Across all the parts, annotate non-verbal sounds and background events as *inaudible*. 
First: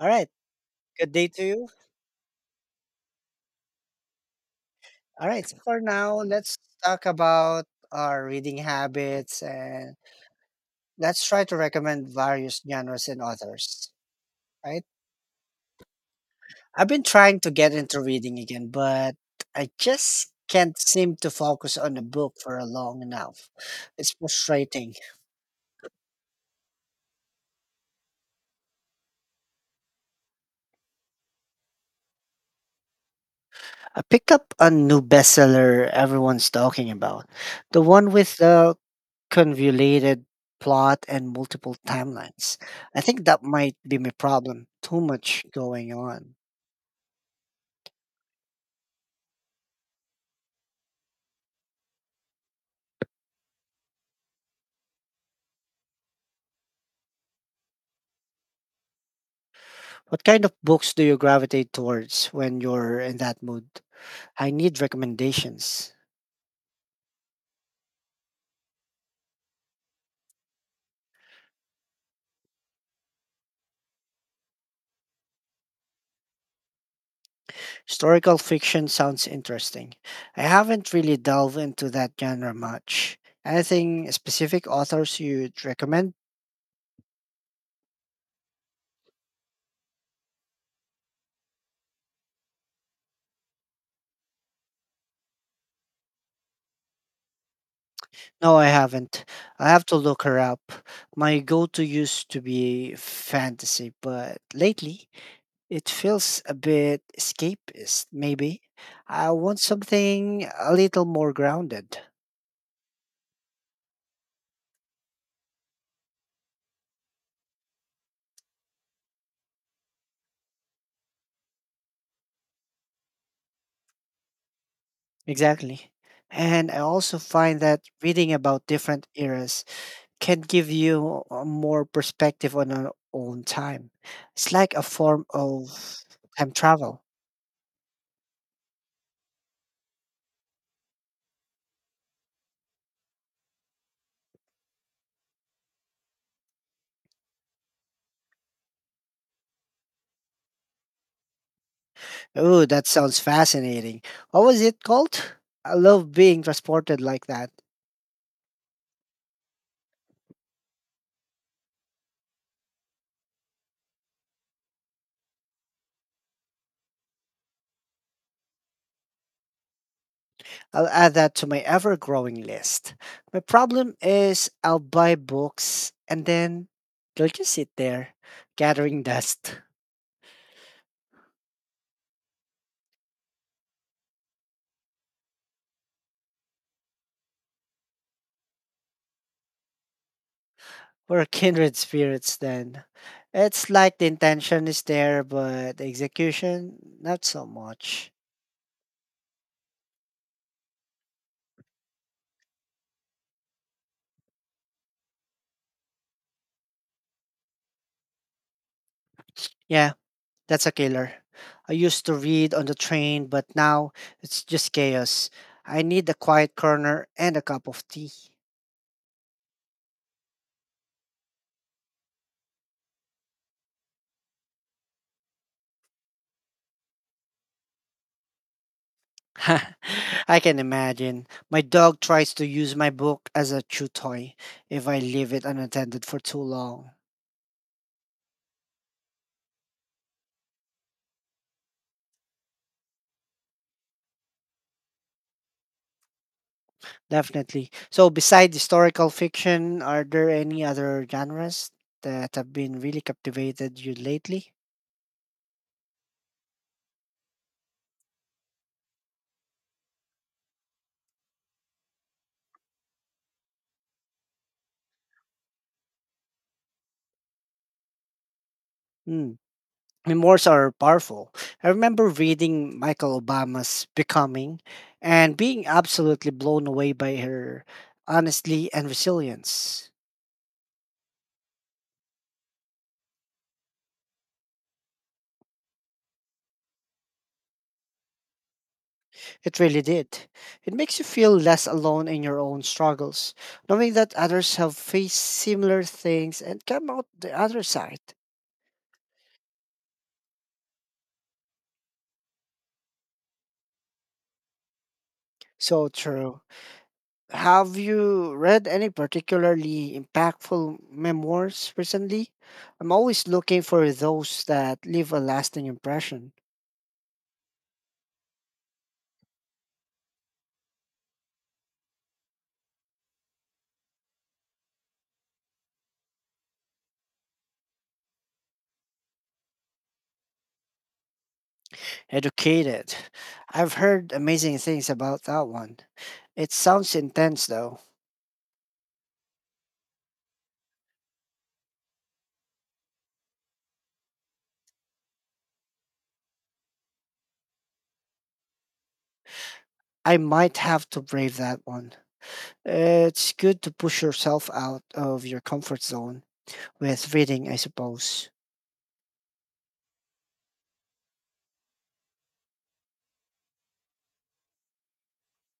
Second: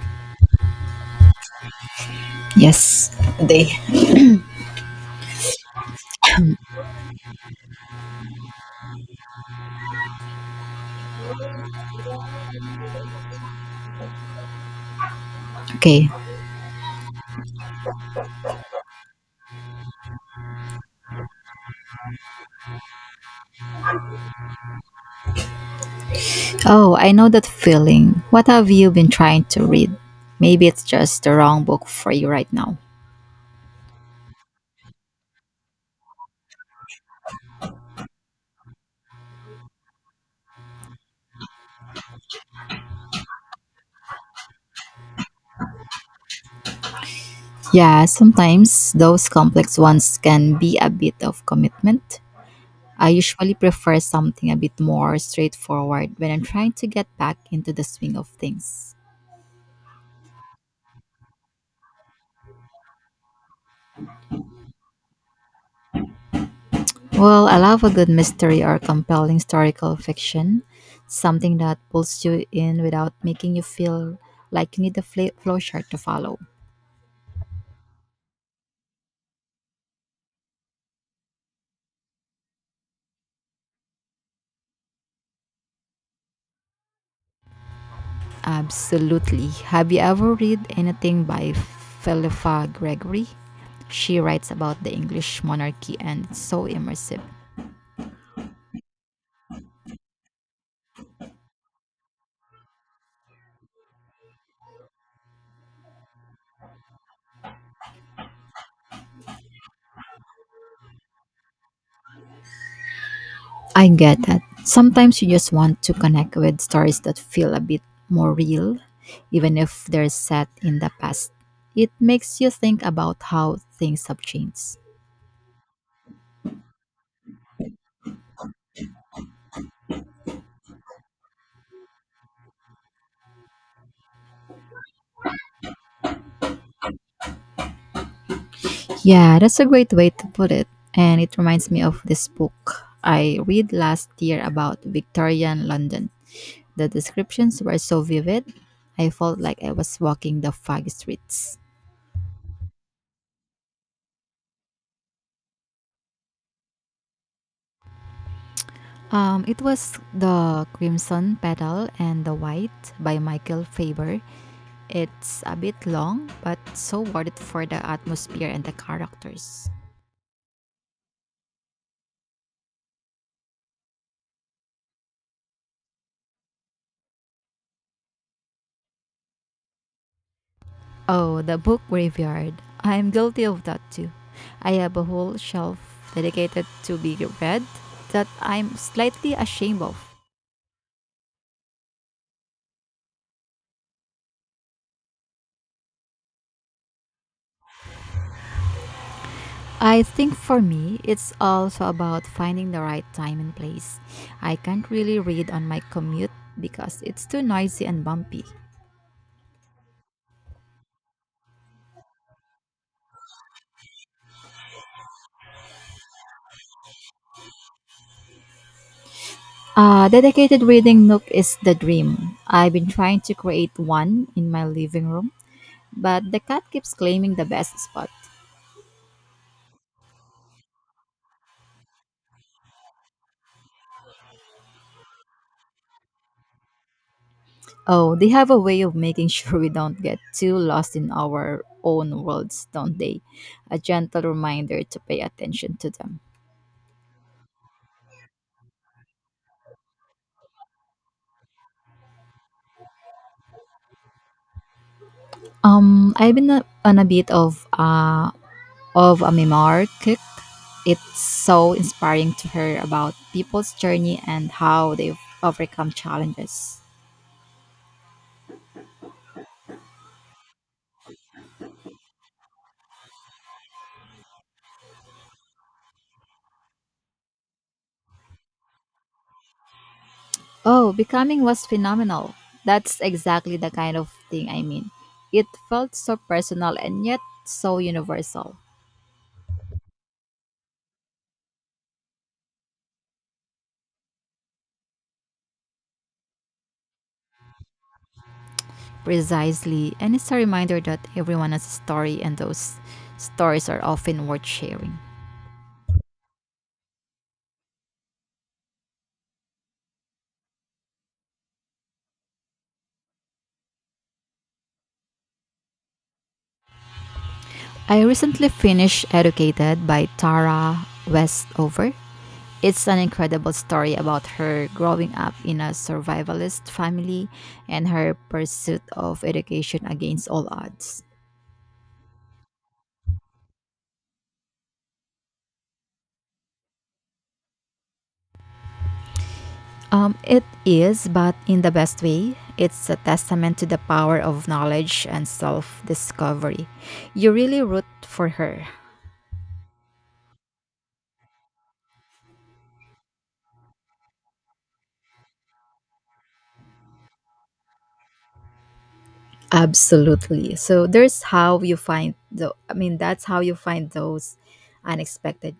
All right. Good day to you. Yes. They. All right. So for now, let's talk about our reading habits and let's try to recommend various genres and authors. Right. Okay. I've been trying to get into reading again, but I just can't seem to focus on a book for a long enough. It's frustrating. Oh, I know that feeling. What have you been trying to read? Maybe it's just the wrong book for you right now. I picked up a new bestseller everyone's talking about, the one with the convoluted plot and multiple timelines. I think that might be my problem. Too much going on. Yeah, sometimes those complex ones can be a bit of commitment. I usually prefer something a bit more straightforward when I'm trying to get back into the swing of things. What kind of books do you gravitate towards when you're in that mood? I need recommendations. Well, I love a good mystery or compelling historical fiction, something that pulls you in without making you feel like you need a flowchart to follow. Historical fiction sounds interesting. I haven't really delved into that genre much. Anything specific authors you'd recommend? Absolutely. Have you ever read anything by Philippa Gregory? She writes about the English monarchy and it's so immersive. No, I haven't. I have to look her up. My go to used to be fantasy, but lately it feels a bit escapist, maybe. I want something a little more grounded. I get that. Sometimes you just want to connect with stories that feel a bit more real, even if they're set in the past. It makes you think about how things have changed. Exactly. And I also find that reading about different eras can give you a more perspective on our own time. It's like a form of time travel. Yeah, that's a great way to put it. And it reminds me of this book I read last year about Victorian London. The descriptions were so vivid, I felt like I was walking the fog streets. Oh, that sounds fascinating. What was it called? I love being transported like that. It was The Crimson Petal and the White by Michael Faber. It's a bit long, but so worth it for the atmosphere and the characters. I'll add that to my ever growing list. My problem is I'll buy books and then they'll just sit there, gathering dust. Oh, the book graveyard. I'm guilty of that too. I have a whole shelf dedicated to be read that I'm slightly ashamed of. *laughs* We're kindred spirits then. It's like the intention is there, but the execution, not so much. I think for me, it's also about finding the right time and place. I can't really read on my commute because it's too noisy and bumpy. Yeah, that's a killer. I used to read on the train, but now it's just chaos. I need a quiet corner and a cup of tea. A dedicated reading nook is the dream. I've been trying to create one in my living room, but the cat keeps claiming the best spot. *laughs* I can imagine. My dog tries to use my book as a chew toy if I leave it unattended for too long. Oh, they have a way of making *laughs* sure we don't get too lost in our own worlds, don't they? A gentle reminder to pay attention to them. Definitely. So, besides historical fiction, are there any other genres that have been really captivated you lately? I've been on a bit of a memoir cook. It's so inspiring to hear about people's journey and how they've overcome challenges. Hmm. Memoirs are powerful. I remember reading Michael Obama's Becoming and being absolutely blown away by her honesty and resilience. Oh, Becoming was phenomenal. That's exactly the kind of thing I mean. It felt so personal and yet so universal. It really did. It makes you feel less alone in your own struggles, knowing that others have faced similar things and come out the other side. Precisely, and it's a reminder that everyone has a story, and those stories are often worth sharing. So true. Have you read any particularly impactful memoirs recently? I'm always looking for those that leave a lasting impression. I recently finished Educated by Tara Westover. It's an incredible story about her growing up in a survivalist family and her pursuit of education against all odds. Educated. I've heard amazing things about that one. It sounds intense though. It is, but in the best way. It's a testament to the power of knowledge and self discovery. You really root for her. I might have to brave that one. It's good to push yourself out of your comfort zone with reading, I suppose. Absolutely. So there's how you find the I mean that's how you find those unexpected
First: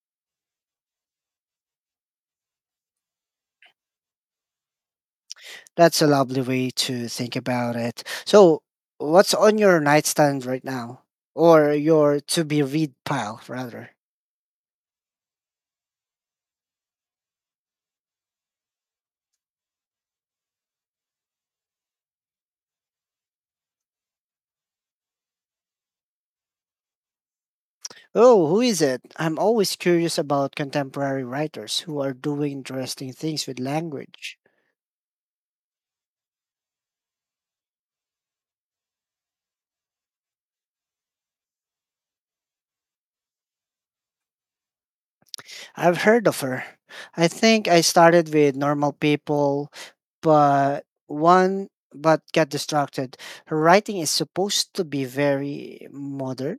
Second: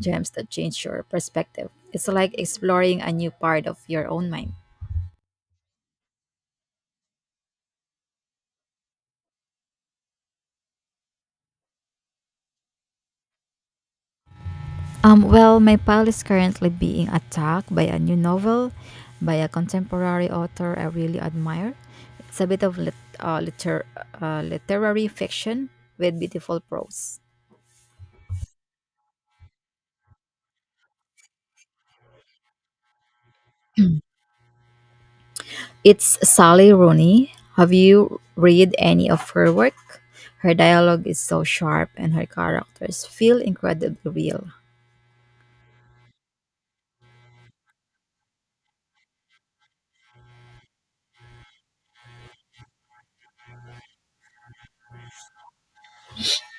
gems that change your perspective. It's like exploring a new part of your own mind. That's a lovely way to think about it. So, what's on your nightstand right now? Or your to be read pile, rather? Well, my pile is currently being attacked by a new novel by a contemporary author I really admire. It's a bit of literary fiction with beautiful prose. Oh, who is it? I'm always curious about contemporary writers who are doing interesting things with language. It's Sally Rooney. Have you read any of her work? Her dialogue is so sharp and her characters feel incredibly real. I've heard of her. I think I started with normal people, but one but got distracted. Her writing is supposed to be very modern.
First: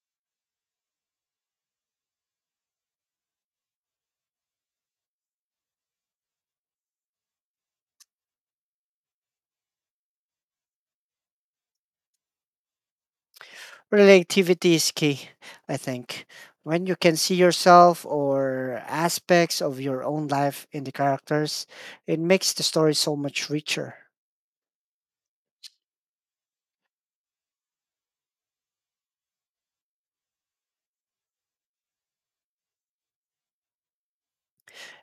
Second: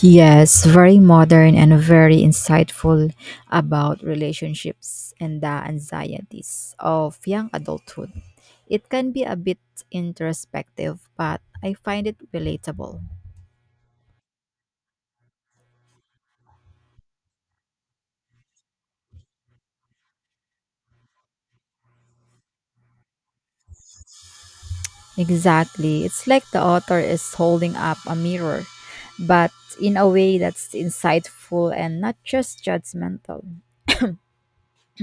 Yes, very modern and very insightful about relationships and the anxieties of young adulthood. It can be a bit introspective, but I find it relatable. Relativity is key, I think. When you can see yourself or aspects of your own life in the characters, it makes the story so much richer. Exactly. It's like the author is holding up a mirror, but in a way that's insightful and not just judgmental.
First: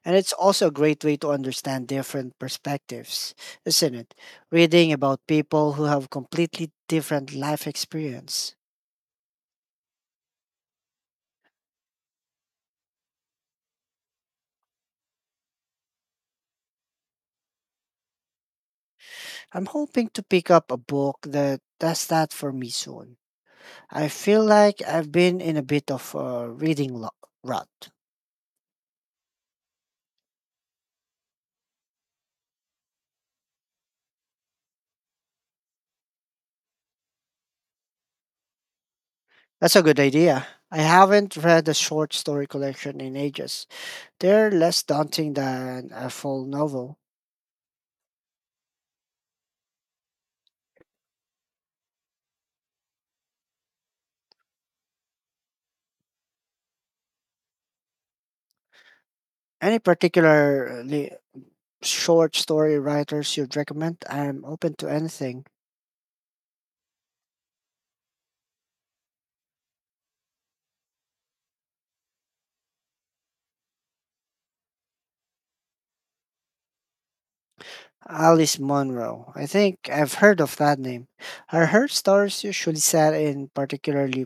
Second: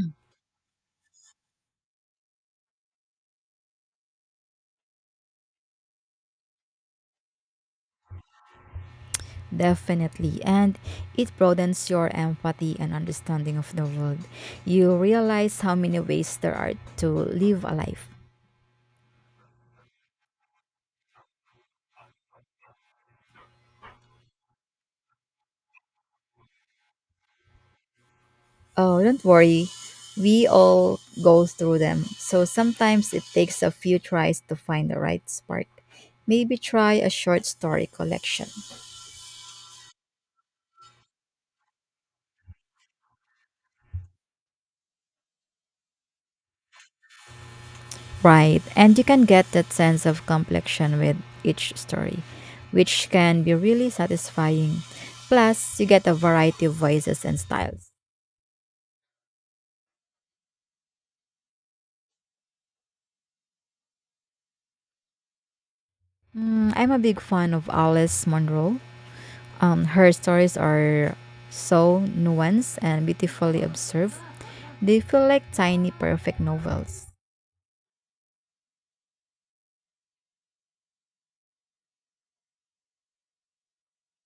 And it's also a great way to understand different perspectives, isn't it? Reading about people who have completely different life experience. Definitely. And it broadens your empathy and understanding of the world. You realize how many ways there are to live a life. I'm hoping to pick up a book that does that for me soon. I feel like I've been in a bit of a reading rut. Oh, don't worry. We all go through them. So sometimes it takes a few tries to find the right spark. Maybe try a short story collection. That's a good idea. I haven't read a short story collection in ages. They're less daunting than a full novel. Right. And you can get that sense of complexion with each story, which can be really satisfying. Plus, you get a variety of voices and styles. Any particularly short story writers you'd recommend? I'm open to anything. Mm, I'm a big fan of Alice Munro. Her stories are so nuanced and beautifully observed. They feel like tiny, perfect novels. Alice Munro. I think I've heard of that name. Are her stories usually set in particularly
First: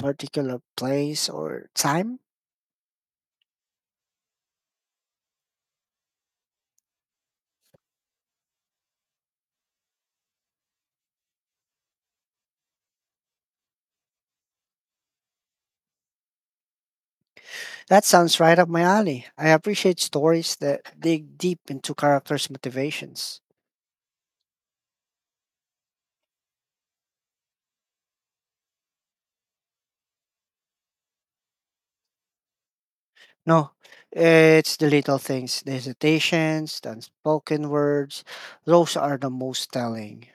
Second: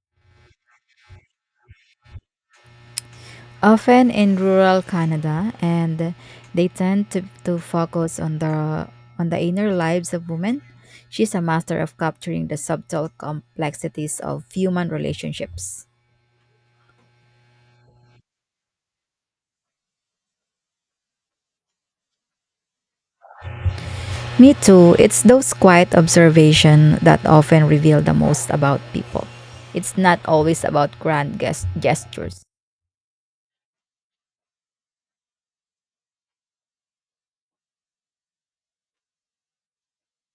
particular place or time? Often in rural Canada, and they tend to focus on the inner lives of women. She's a master of capturing the subtle complexities of human relationships. That sounds right up my alley. I appreciate stories that dig deep into characters' motivations. Me too. It's those quiet observation that often reveal the most about people. It's not always about grand gestures. No, it's the little things, the hesitations, the unspoken words. Those are the most telling.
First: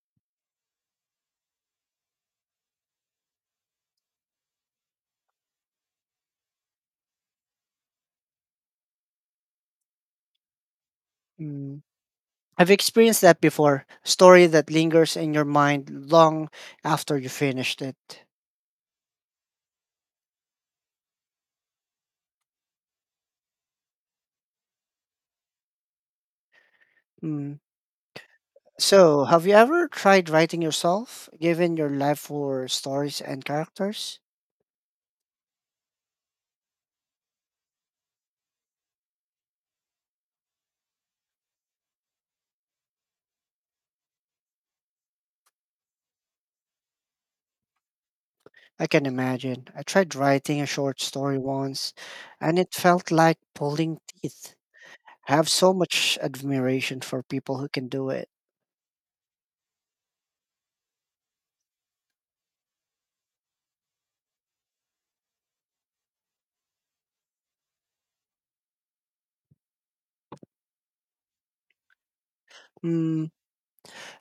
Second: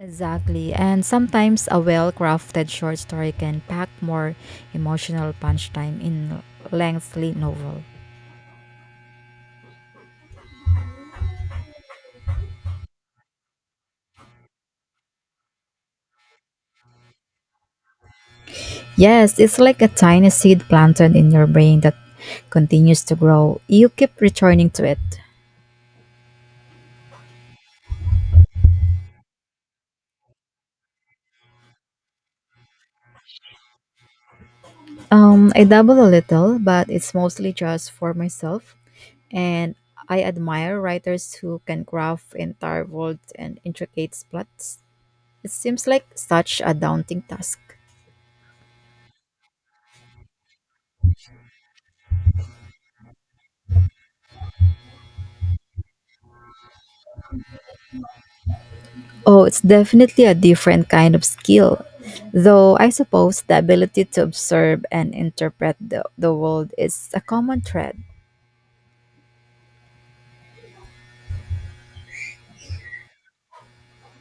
Exactly. And sometimes a well-crafted short story can pack more emotional punch time in lengthy novel. Mm. I've experienced that before. Story that lingers in your mind long after you finished it. Yes, it's like a tiny seed planted in your brain that continues to grow. You keep returning to it. Mm. So, have you ever tried writing yourself, given your love for stories and characters? I dabble a little, but it's mostly just for myself. And I admire writers who can craft entire worlds and intricate plots. It seems like such a daunting task. I can imagine. I tried writing a short story once, and it felt like pulling teeth. I have so much admiration for people who can do it. Oh, it's definitely a different kind of skill. Though I suppose the ability to observe and interpret the world is a common thread. Mm,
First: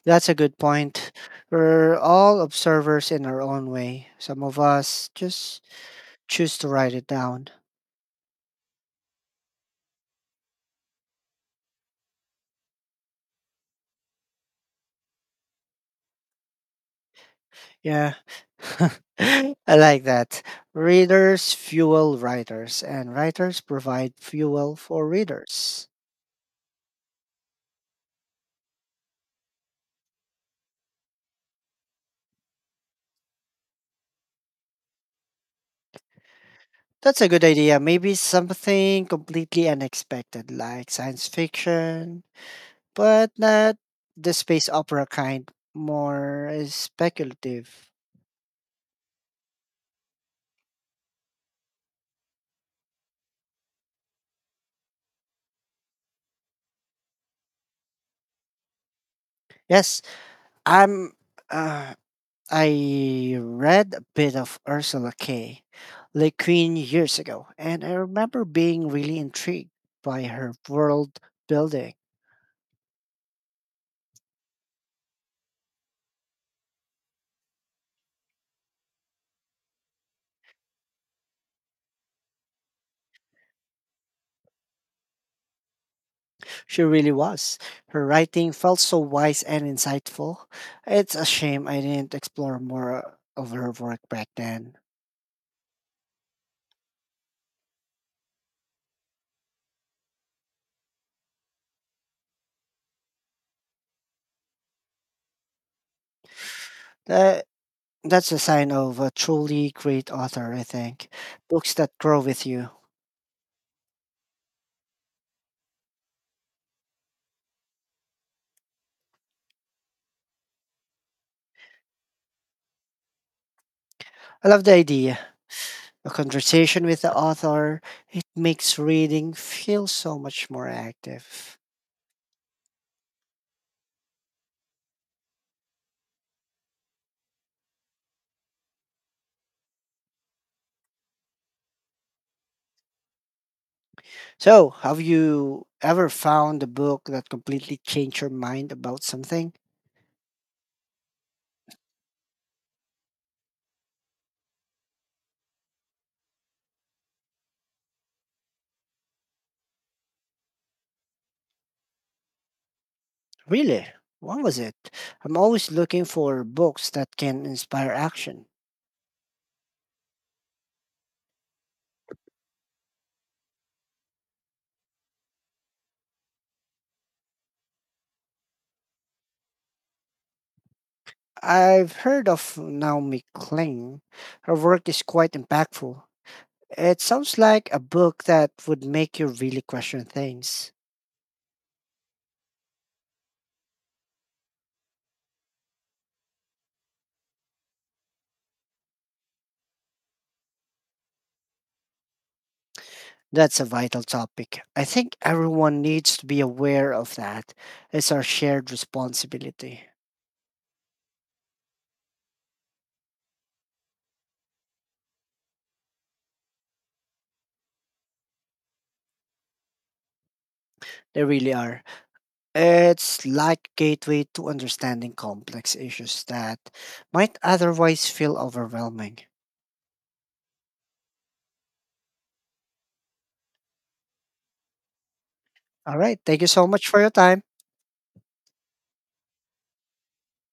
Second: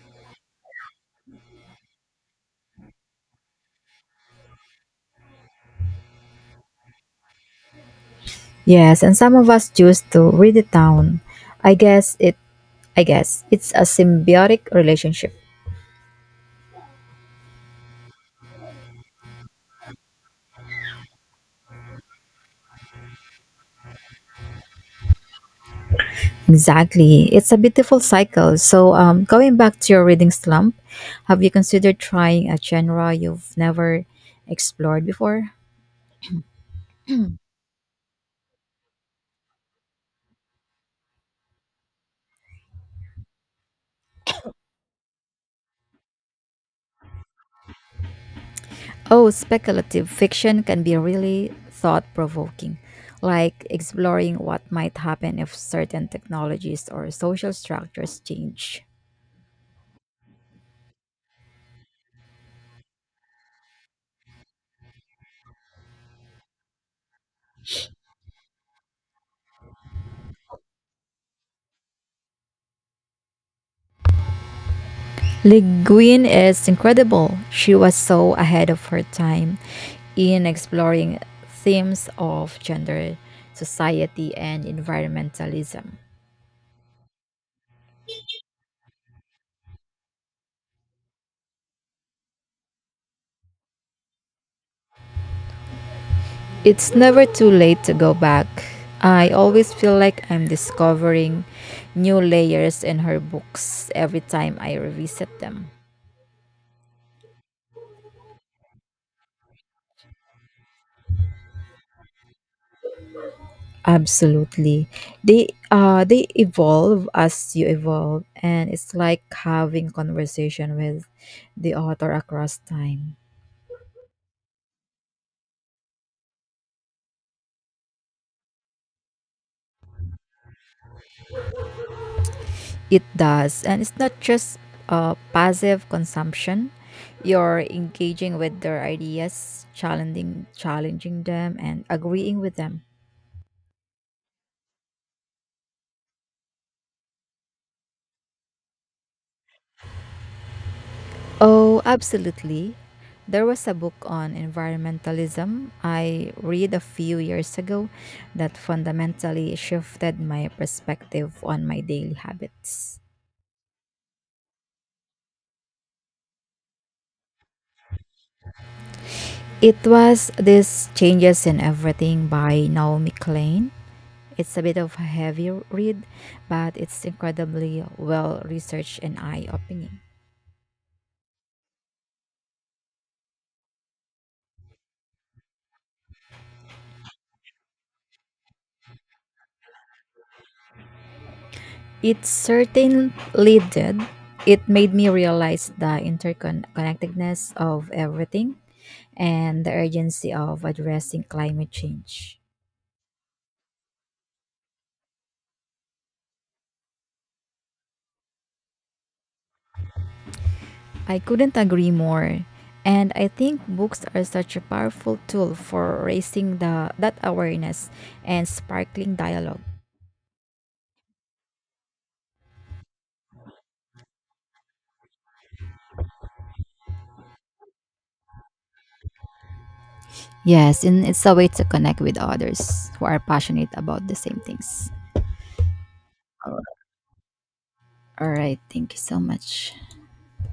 that's a good point. We're all observers in our own way. Some of us just choose to write it down. Yes, and some of us choose to read it down. I guess it I guess it's a symbiotic relationship. Yeah. *laughs* I like that. Readers fuel writers, and writers provide fuel for readers. Exactly. It's a beautiful cycle. So, going back to your reading slump, have you considered trying a genre you've never explored before? That's a good idea. Maybe something completely unexpected, like science fiction but not the space opera kind, more speculative. Oh, speculative fiction can be really thought provoking, like exploring what might happen if certain technologies or social structures change. Yes, I'm. Uh, I read a bit of Ursula K. Le Guin years ago, and I remember being really intrigued by her world building. Le Guin is incredible. She was so ahead of her time in exploring themes of gender, society, and environmentalism. She really was. Her writing felt so wise and insightful. It's a shame I didn't explore more of her work back then. It's never too late to go back. I always feel like I'm discovering new layers in her books every time I revisit them. That, that's a sign of a truly great author, I think. Books that grow with you. Absolutely. They evolve as you evolve and it's like having conversation with the author across time. I love the idea. A conversation with the author, it makes reading feel so much more active. It does and it's not just passive consumption. You're engaging with their ideas, challenging them and agreeing with them. So, have you ever found a book that completely changed your mind about something? Oh, absolutely. There was a book on environmentalism I read a few years ago that fundamentally shifted my perspective on my daily habits. Really? What was it? I'm always looking for books that can inspire action. It was This Changes in Everything by Naomi Klein. It's a bit of a heavy read, but it's incredibly well researched and eye opening. I've heard of Naomi Klein. Her work is quite impactful. It sounds like a book that would make you really question things. It certainly did. It made me realize the interconnectedness of everything and the urgency of addressing climate change. That's a vital topic. I think everyone needs to be aware of that. It's our shared responsibility. I couldn't agree more. And I think books are such a powerful tool for raising that awareness and sparkling dialogue. They really are. It's like gateway to understanding complex issues that might otherwise feel overwhelming. Yes, and it's a way to connect with others who are passionate about the same things. All right. Thank you so much for your time. All right, thank you so much.